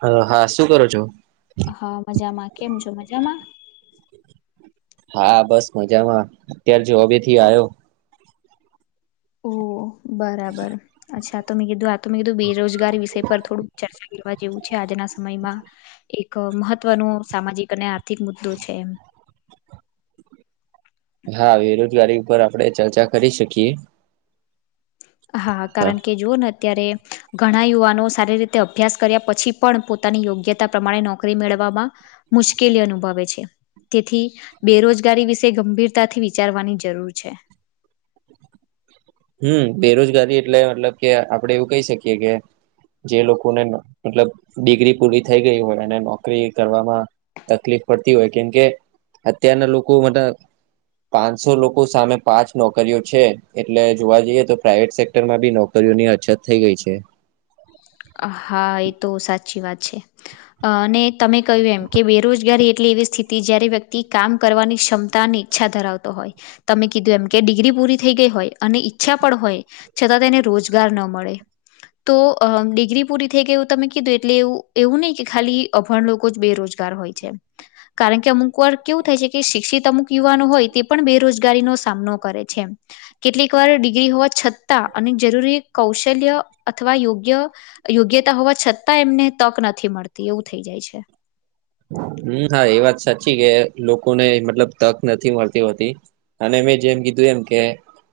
Hello હા શું કરો છો હા મજામાં કેમ છો મજામાં હા બસ મજામાં અત્યાર જોબે થી આવ્યો ઓ બરાબર અચ્છા તો મે કીધું આ તમે કીધું બેરોજગારી વિષય પર થોડુંક ચર્ચા કરવા જેવું છે આજના સમયમાં એક મહત્વનો સામાજિક અને આર્થિક મુદ્દો છે એમ હા બેરોજગારી ઉપર આપડે ચર્ચા કરી શકીએ હા કારણ કે જોઓને અ્યારે ઘણા યુવાનો સારી રીતે અભ્યાસ કર્યા પછી પણ પોતાની યોગ્યતા પ્રમાણે નો કરી મેળવામાં મુશ્કેલી અનુભવે છે તેથી બેરોજગારી વિશે ગંભીરતાથી વિચારવાની જરૂર છે હમ બેરોજગારી એટલે મતલબ કે આપડે એવું કહી શકીએ કે જે લોકોને મતલબ ડિગ્રી પૂરી થઈ ગઈ હોય અને નોકરી કરવામાં તકલીફ પડતી હોય કેમકે અત્યારના લોકો માત પાંચસો લોકો સામે પાંચ નોકરીઓ છે એ એટલે જોવા જઈએ તો પ્રાાઈવેટ સેક્ટરમાં બી નોકરીઓની અછત થઈ ગઈ છે હા એ તો સાચી વાત છે અને તમે કહ્યું એમ કે બેરોજગારી એટલી એવી સ્થિ તી જ્યારે વ્યક્તિ કામ કરવાની ક્ષમતા અને ઈચ્છા ધરાવતો હોય તમે કીધું એમ કે ડિગ્રી પૂરી થઈ ગઈ હોય અને ઈચ્છા પણ હોય છતાં તેને રોજગાર ન મળે તો અમ ડી ગ્રી પૂરી થઈ ગઈ એવું તમે કીધું એટલે એવું એવું નહીં કે ખાલી અભાણ લોકો જ બેરોજગાર હોય છે કારણ કે અમુક વાર કેવું થાય છે કે શિક્ષિત અમુક યુવાનો હોય તે પણ બેરોજગારીનો સામનો કરે છે એમ કેટલીક વાર ડિગ્રી હોવા છતાં અને જરૂરી કૌશલ્ય અથવા યોગ્ય યોગ્યતા હોવા છતાં એમને તક નથી મળતી એવું થઈ જાય છે હમ હા એ વાત સાચી કે લોકોને મતલબ તક નથી મળતી હોતી. અને મેં જેમ કીધું એમ કે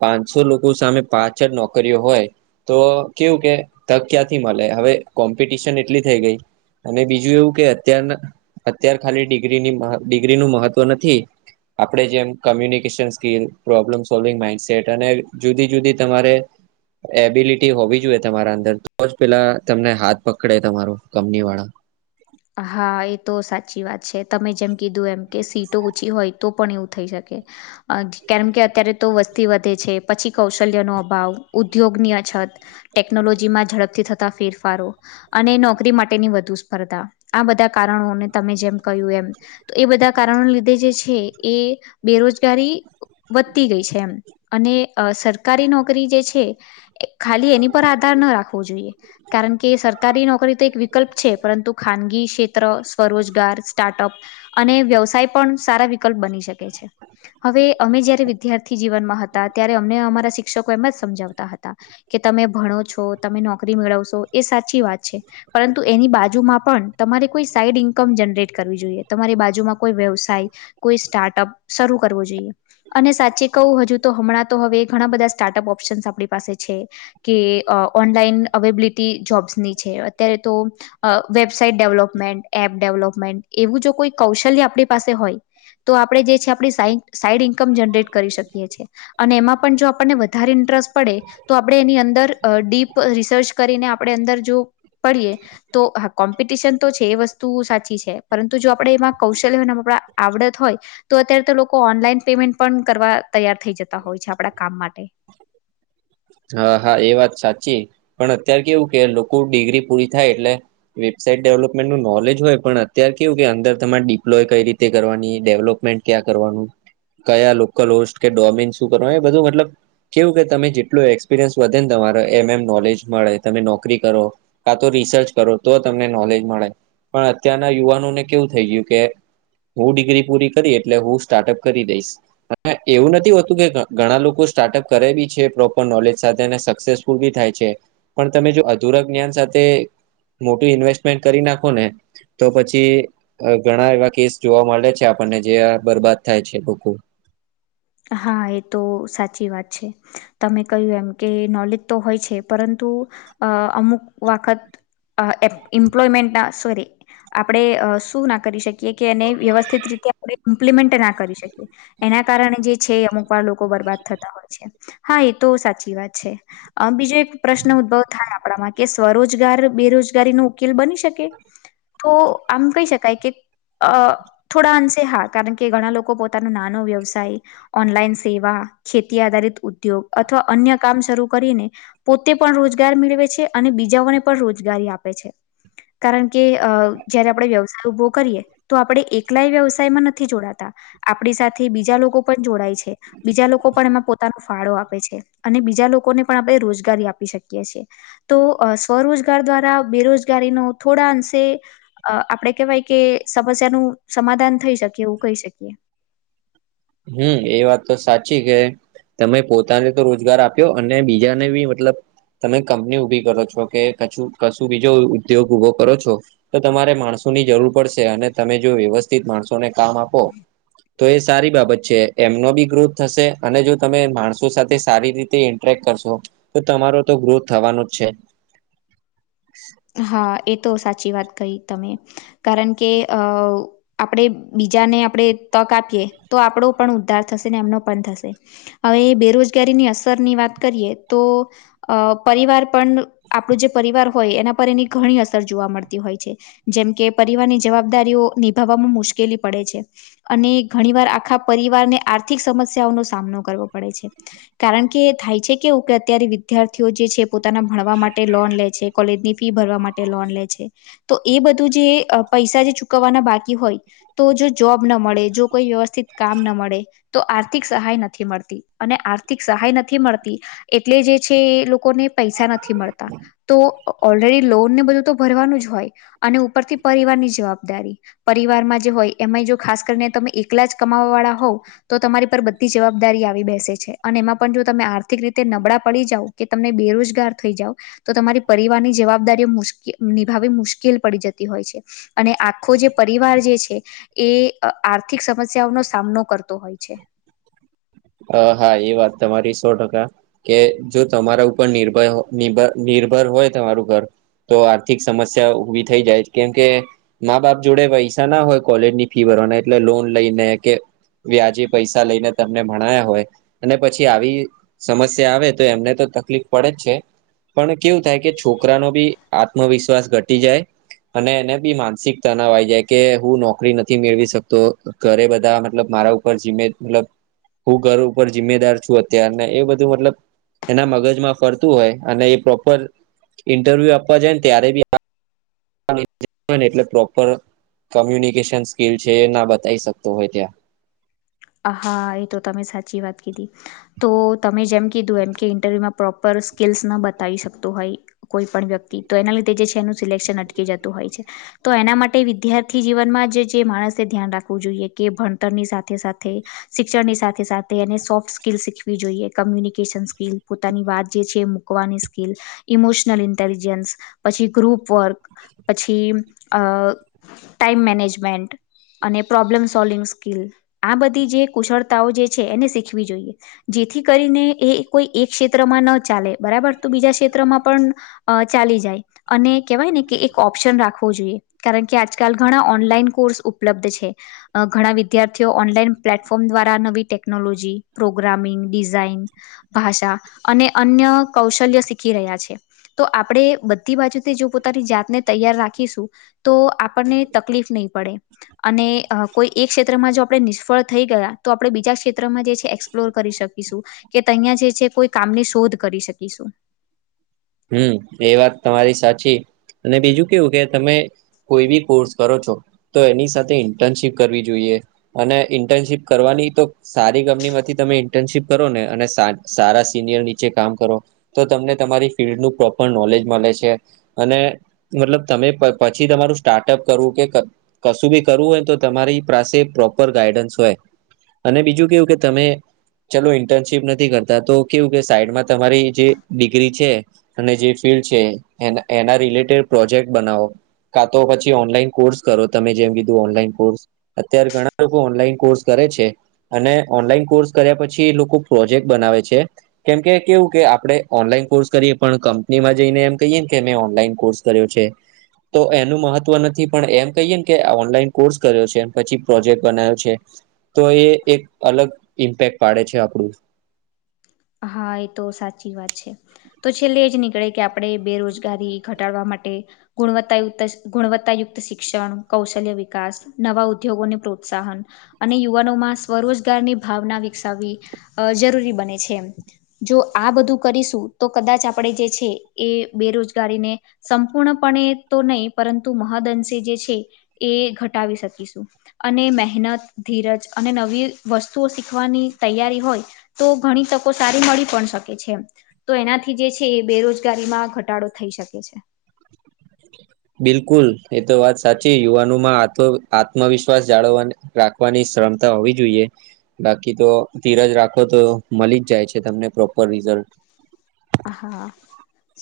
પાંચસો લોકો સામે પાછળ નોકરીઓ હોય. તો કેવું કે તક ક્યાંથી મળે હવે કોમ્પિટિશન એટલી થઈ ગઈ. અને બીજું એવું કે અત્યાર અત્યાર ખાલી ડિગ્રીની ડિગ્રી નું મહત્વ નથી. આપણે જેમ કમ્યુનિકેશન સોલ્વિંગ માઇન્ડસેટ અને જુદી જુદી તમારે. એબિલિટી હોવી જોઈએ તમારા અંદર તો જ પેલા તમને હાથ પકડે તમારું કમની વાળા. હા એ તો સાચી વાત છે તમે જેમ કીધું એમ કે સીટો ઓછી હોય તો. પણ એવું થઈ શકે. કેમ કે અત્યારે તો વસ્તી વધે છે પછી કૌશલ્યનો અભાવ ઉદ્યોગની અછત. ટેકનોલોજીમાં ઝડપથી થતાં ફેરફારો અને નોકરી માટેની વધુ સ્પર્ધા. આ બધા કારણોને તમે જેમ કહ્યું એમ તો એ બધા કારણો લીધે જે છે એ બેરોજગારી. વધતી ગઈ છે એમ અને સરકારી નોકરી જે છે. ખાલી એની પર આધાર ના રાખવો જોઈએ. કારણ કે સરકારી નોકરી તો એક વિકલ્પ છે પરંતુ. ખાનગી ક્ષેત્ર સ્વરોજગાર સ્ટાર્ટઅપ. અને વ્યવસાય પણ સારા વિકલ્પ બની શકે છે. હવે અમે જયારે વિદ્યાર્થી જીવનમાં હતા ત્યારે અમને અમારા શિક્ષકો એમ જ સમજાવતા હતા. કે તમે ભણો છો તમે નોકરી મેળવશો એ સાચી વાત છે પરંતુ એની બાજુમાં. પણ તમારે કોઈ સાઈડ ઇન્કમ જનરેટ કરવી જોઈએ તમારી બાજુમાં કોઈ વ્યવસાય. કોઈ સ્ટાર્ટઅપ શરૂ કરવો જોઈએ. અને સાચે કહું હજુ તો હમણાં તો હવે ઘણા બધા સ્ટાર્ટઅપ ઓપ્શનસ આપણી પાસે છે. કે ઓનલાઈન અવેબલિટી જોબ્સની છે અત્યારે તો. વેબસાાઈટ ડેવલપમેન્ટ એપ ડેવલપમેન્ટ એવું જો કોઈ કૌશલ્ય આપણી પાસે હોય. તો આપણે જે છે આપણી સા સાઈડ ઇન્કમ જનરેટ કરી શકીએ છીએ. અને એમાં પણ જો આપણને વધારે ઇન્ટરેસ્ટ પડે. તો આપણે એની અંદર ડીપ રિસર્ચ કરીને આપણે અંદર જો પડીએ. કોમ્પિટિશન તો છે એ વસ્તુ સાચી છે પરંતુ જો આપણેે એમાં કૌશલ્યને આપ આવડત હોય. તો અત્યારે તો લોકો ઓનલાઈન પેમેન્ટ પણ કરવા તૈયાર થઈ જતા હોય છે આપડા કામ માટે. હા હા એ વાત સાચી પણ અત્યારે કેવું કે લોકો ડિગ્રી પૂરી થાય એટલે. વેબસાાઈટ ડેવલપમેન્ટ નું નોલેજ હોય પણ અત્યારે કેવું કે અંદર તમારે ડિપ્લોય કઈ રીતે કરવાની ડેવલપમેન્ટ. ક્યા કરવાનું કયા લોકલ હોસ્ટ કે ડોમિન શું કરવાનું એ બધું મતલબ કેવું કે તમે. એટલું એક્સપિરિયન્સ વધે ને તમારે એમ એમ નોલેજ મળે તમે નોકરી કરો. કા તો રિસર્ચ કરો તો તમને નોલેજ મળે પણ અત્યારના યુવાનોને કેવું થઈ ગયું કે. હું ડિગ્રી પૂરી કરી એટલે હું સ્ટાર્ટઅપ કરી દઈશ. એવું નથી હોતું કે ઘણા લોકો સ્ટાર્ટઅપ કરે બી છે પ્રો નોલેજ સાથે સક્સેસફુલ થાય છે પણ તમે જો અધુરા જ્ઞાન સાથે. મોટું ઇન્વેસ્ટમેન્ટ કરી નાખો ને. તો પછી ઘણા એવા કેસ જોવા મળે છે આપણને જે બરબાદ થાય છે લોકો. હા એ તો સાચી વાત છે. તમે કહ્યું એમ કે નોલેજ તો હોય છે પરંતુ અ અમુક વખત. એ એમપ્લોયમેન્ટા સોરી. આપણે શું ના કરી શકીએ કે એને વ્યવસ્થિત રીતે આપણે ઇમ્પ્લિમેન્ટ ના કરી શકીએ. એના કારણે જે. છે અમુક વાર લોકો બરબાદ થતા હોય છે હા એ તો સાચી વાત છે બીજે. પ્રશ્ન ઉદ્ભવ થાય આપણામાં કે સ્વરોજગાર બેરોજગારીનો ઉકેલ બની શકે. તો આમ કહી શકાય કે. અ થોડા અંશે હા કારણ કે ઘણા લોકો પોતાનો નાનો વ્યવસાય. ઓનલાઈન સેવા ખેતી આધારિત ઉદ્યોગ અથવા અન્ય કામ શરૂ કરીને પોતે પણ રોજગાર મેળવે છે અને બીજાઓને પણ રોજગારી આપે છે. કારણ કે અ જયારે આપણેે વ્યવસાય ઉભો કરીએ. તો આપણે એકલાય વ્યવસાયમાં નથી જોડાતા, આપણી સાથે બીજા લોકો પણ જોડાય છે. બીજા લોકો પણ એમાં પોતાનો ફાળો આપે છે. અને બીજા લોકોને પણ આપણે રોજગારી આપી શકીએ છે. તો સ્વરોજગાર દ્વારા બેરોજગારીનો થોડા અંશે અ આપડે કેવાય કે સમસ્યાનું સમાધાન થઈ શકીએ એવું કહી શકીએ હમ એ વાત તો સાચી કે તમે પોતાને તો રોજગાર આપ્યો અને બીજાને બી મતલબ તમે કંપની ઉઊભી કરો છો કે, કું કશું બીજો ઉદ્યોગ ઉઊભો કરો છો. તો તમારે માણસોની જરૂર પડશે અને તમે જો વ્યવસ્થિત માણસોને કામ આપો તો એ સારી બાબત એમનો બી ગ્રોથ થશે. અને જો તમે માણસો સાથે સારી રીતે ઇન્ટરેક્ટ કરશો. તો તમારો તો ગ્રોથ થવાનો જ છે. હા એ તો સાચી વાત કહી તમે કારણ કે અ બીજાને આપણે તક આપીએ તો આપણો પણ ઉદ્ધાર થશે એમનો પણ થશે. હવે બેરોજગારીની અસરની વાત કરીએ તો અ પરિવાર પણ આપણું જે પરિવાર હોય એના પર એની ઘણી અસર જોવા મળતી હોય છે. જેમ કે પરિવારની જવાબદારીઓ નિભાવવામાં મુશ્કેલી પડે છે. અને ઘણી વાર આખા પરિવારને આર્થિક સમસ્યાઓનો સામનો કરવો પડે છે. કારણ કે થાય છે કે, કે અત્યારે વિદ્યાર્થીઓ જે છે. પોતાના ભણવા માટે લોન લે છે. કોલેજની ફી ભરવા માટે લોન લે છે. તો એ પૈસા જે ચૂકવવાના બાકી હોય. તો જો ના મળે જો કોઈ વ્યવસ્થિત કામ મળે. તો આર્થિક સહાય નથી મળતી અને આર્થિક સહાય નથી મળતી એટલે જે છે એ લોકોને પૈસા તો ઓલરેડી લોનને બધું તો ભરવાનું જ હોય અને ઉપરથી પરિવારની જવાબદારી પરિવારમાં જે હોય એમાંય જો ખાસ કરીને તમે એકલા જ કમાવવા વાળા હોવ તો તમારી પર બધી જવાબદારી આવી બેસે છે અને એમાં પણ જો તમે આર્થિક રીતે નબળા પડી જાવ કે તમને બેરોજગાર થઈ જાવ તો તમારી પરિવારની જવાબદારીઓ મુશ્કે નિભાવી મુશ્કેલ પડી જતી હોય છે. અને આખો જે પરિવાર જે છે. એ આર્થિક સમસ્યાઓનો સામનો કરતો હોય છે. અ હા એ વાત તમારી સો ટકા કે જો તમારા ઉપર નિર્ભર નિર્ભર હોય તમારું ઘર તો આર્થિક સમસ્યા ઉભી થઈ જાય કેમ કે મા બાપ જોડે પૈસા ના હોય કોલેજની ફી ભરવાના એટલે લોન લઈને કે વ્યાજે પૈસા લઈને તમને ભણ હોય અને પછી આવી સમસ્યા આવે તો એમને તો તકલીફ પડે જ છે. પણ કેવું થાય કે છોકરાનોબી આત્મવિશ્વાસ ઘટી જાય અને એને બી માનસિક તનાવ આ આવી જાય કે હું નોકરી નથી મેળવી શકતો. ઘરે મતલબ ઉપર જીમે મતલબ હું ઘર ઉપર જિમ્મેદાર છું અત્યારને એ બધું મતલબ એના મગજમાં ફરતું હોય અને એ પ્રોપર ઇન્ટરવ્યુ આપવા જાયને ત્યારે બી એટ પ્રોપર કમ્યુનિકેશન સ્કીલ છે એ, ના બતાવી શકતો હોય ત્યાં હા એ તો તમે સાચી વાત કીધી તો તમે જેમ કીધું એમ કે ઇન્ટરવ્યુમાં પ્રોપર સ્કિલ્સ ન બતાવી શકતો હોય. કોઈ પણ વ્યક્તિ તો એના લીધે જે છે. એનું સિલેક્શન અટકી જતું હોય છે. તો એના માટે વિદ્યાર્થી જીવનમાં જ જે માણસે ધ્યાન રાખવું જોઈએ કે ભણતરની સાથે સાથે તે શિક્ષણની સાથે સાથે એને સોફ્ટ સ્કીલ શીખવી જોઈએ. કમ્યુનિકેશન સ્કીલ પોતાની વાત જે છે વાની સ્કીલ ઇમોશનલ ઇન્ટેલિજન્સ પછી ગ્રુપ વર્ક પછી અ ટાઈમ મેનેજમેન્ટ અને પ્રોબ્લેમ સોલ્વિંગ સ્કીલ આ બધી જે કુશળતાઓ જે છે, એને શીખવી જોઈએ. જેથી કરીને એ કોઈ એક ક્ષેત્રમાં ન ચાલે બરાબર તો બીજા ક્ષેત્રમાં પણ અ ચાલી જાય અને કહેવાય ને કે એક ઓપ્શન રાખવો જોઈએ. કારણકે આજકાલ ઘણા ઓનલાઈન કોર્સ ઉપલબ્ધ છે, અ ઘણા વિદ્યાર્થી તેઓ ઓનલાઈન પ્લેટફોર્મ દ્વારા નવી ટેકનોલોજી, પ્રોગ્રામિંગ, ડિઝાઇન ભાષા અને અન્ય કૌશલ્ય શીખી રહ્યા છે. તો આપડે બધી બાજુથી જો પોતાની જાતને તૈયાર રાખીશું તો આપણને તકલીફ નહીં પડે અને અ કોઈ એક ક્ષેત્રમાં જો અપ પણે નિષ્ફળ થઈ ગયા તો આપણે બીજા ક્ષેત્રમાં જે છે એક્સપ્લોર કરી શક કીશું કે તહીંયા જે છે કોઈ કામની શોધ કરી શકીશું. હમ એ વાત તમારી સાચી અને બીજું કેવું કે તમે કોઈ બી કોર્સ કરો છો તો એની સાથે ઇન્ટર્નશીપ કરવી જોઈએ. અને ઇન્ટર્નશીપ કરવાની તો સારી કંપનીમાંથી તમે ઇન્ટર્નશીપ કરો ને અને સાં સારા સિનિયર નીચે કામ કરો તો તમને તમારી ફિલ્ડનું પ્રોપર નોલેજ મલે છે, અને મતલબ તમે પ પછી તમારું સ્ટાર્ટઅપ કરવું કે ક કશું બી કરવું હોય તો તમારી પ્રાસે પ્રોપર ગાઈડન્સ હોય. અને બીજું કેવું કે તમે ચલો ઇન્ટર્નશીપ નથી કરતા તો કેવું કે સાઈડમાં તમારી જે ડિગ્રી છે. અને જે ફિલ્ડ છે એના એના રિલેટેડ પ્રોજેક્ટ બનાવો. કાં તો પછી ઓનલાઈન કોર્સ કરો તમે જેમ કીધું ઓનલાઈન કોર્સ અત્યારે ઘણા ઓનલાઈન કોર્સ કરે છે. અને ઓનલાઈન કોર્સ કર્યા પછી એ લોકો પ્રોજેક્ટ બનાવે છે. કેમકે કેવું કે આપડે ઓનલાઈન કોર્સ કરીએ પણ કંપનીમાં જઈને એમ કહીએને કે અમે ઓનલાઈન કોર્સ કર્યો છે તો એનું મહત્વ નથી પણ એમ કહીએ ને કે આ ઓનલાઈન કોર્સ કર્યો છે ન પછી પ્રોજેક્ટ બનાયો છે. તો એ એક અલગ ઇમ્પેક્ટ પાડે છે આપડું. હા એ તો સાચી વાત છે. તો છેલ્લે એ જ નીકળે કે આપડે બેરોજગારી ઘટાડવા માટે ગુણવત્તાયુક્ત સ, ગુણવત્તાયુક્ત શિક્ષણ કૌશલ્ય વિકાસ નવા ઉદ્યોગોને પ્રોત્સાહન અને યુવાનોમાં સ્વરોજગારની ભાવના વિકસાવવી અ જરૂરી બને છે એમ. જો આ બધું કરીશું તો કદાચ આપડે જે છે એ બેરોજગારીને સંપૂર્ણપણે તો નહી, પરંતુ મહદઅંશે જે છે એ ઘટાવી શકીશું. અને મહેનત, ધીરજ અને નવી વસ્તુઓ શીખવાની તૈયારી હોય તો ઘણી તક કો મળી પણ શકે છે એમ, તો એનાથી જે છે એ બેરોજગારીમાં ઘટાડો થઈ શકે છે. બિલકુલ એ તો વાત સાચી યુવાનોમાં આત, આત્મવિશ્વાસ જાળવાને રાખવાની શ્રમતા હોવી જોઈએ, બાકી તો ધીરજ રાખો તો મલી જ જાય છે તમને પ્રોપર રિઝલ્ટ. હા,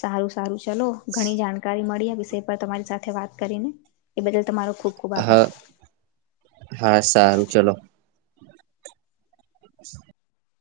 સારું સારું ચલો ઘણી જાણકારી મળી આ વિષય પર તમારી સાથે થે વાત કરીને એ બદલ તમારો ખુબ ખુબ આભાર હા, હા સારું ચલો. [unintelligible]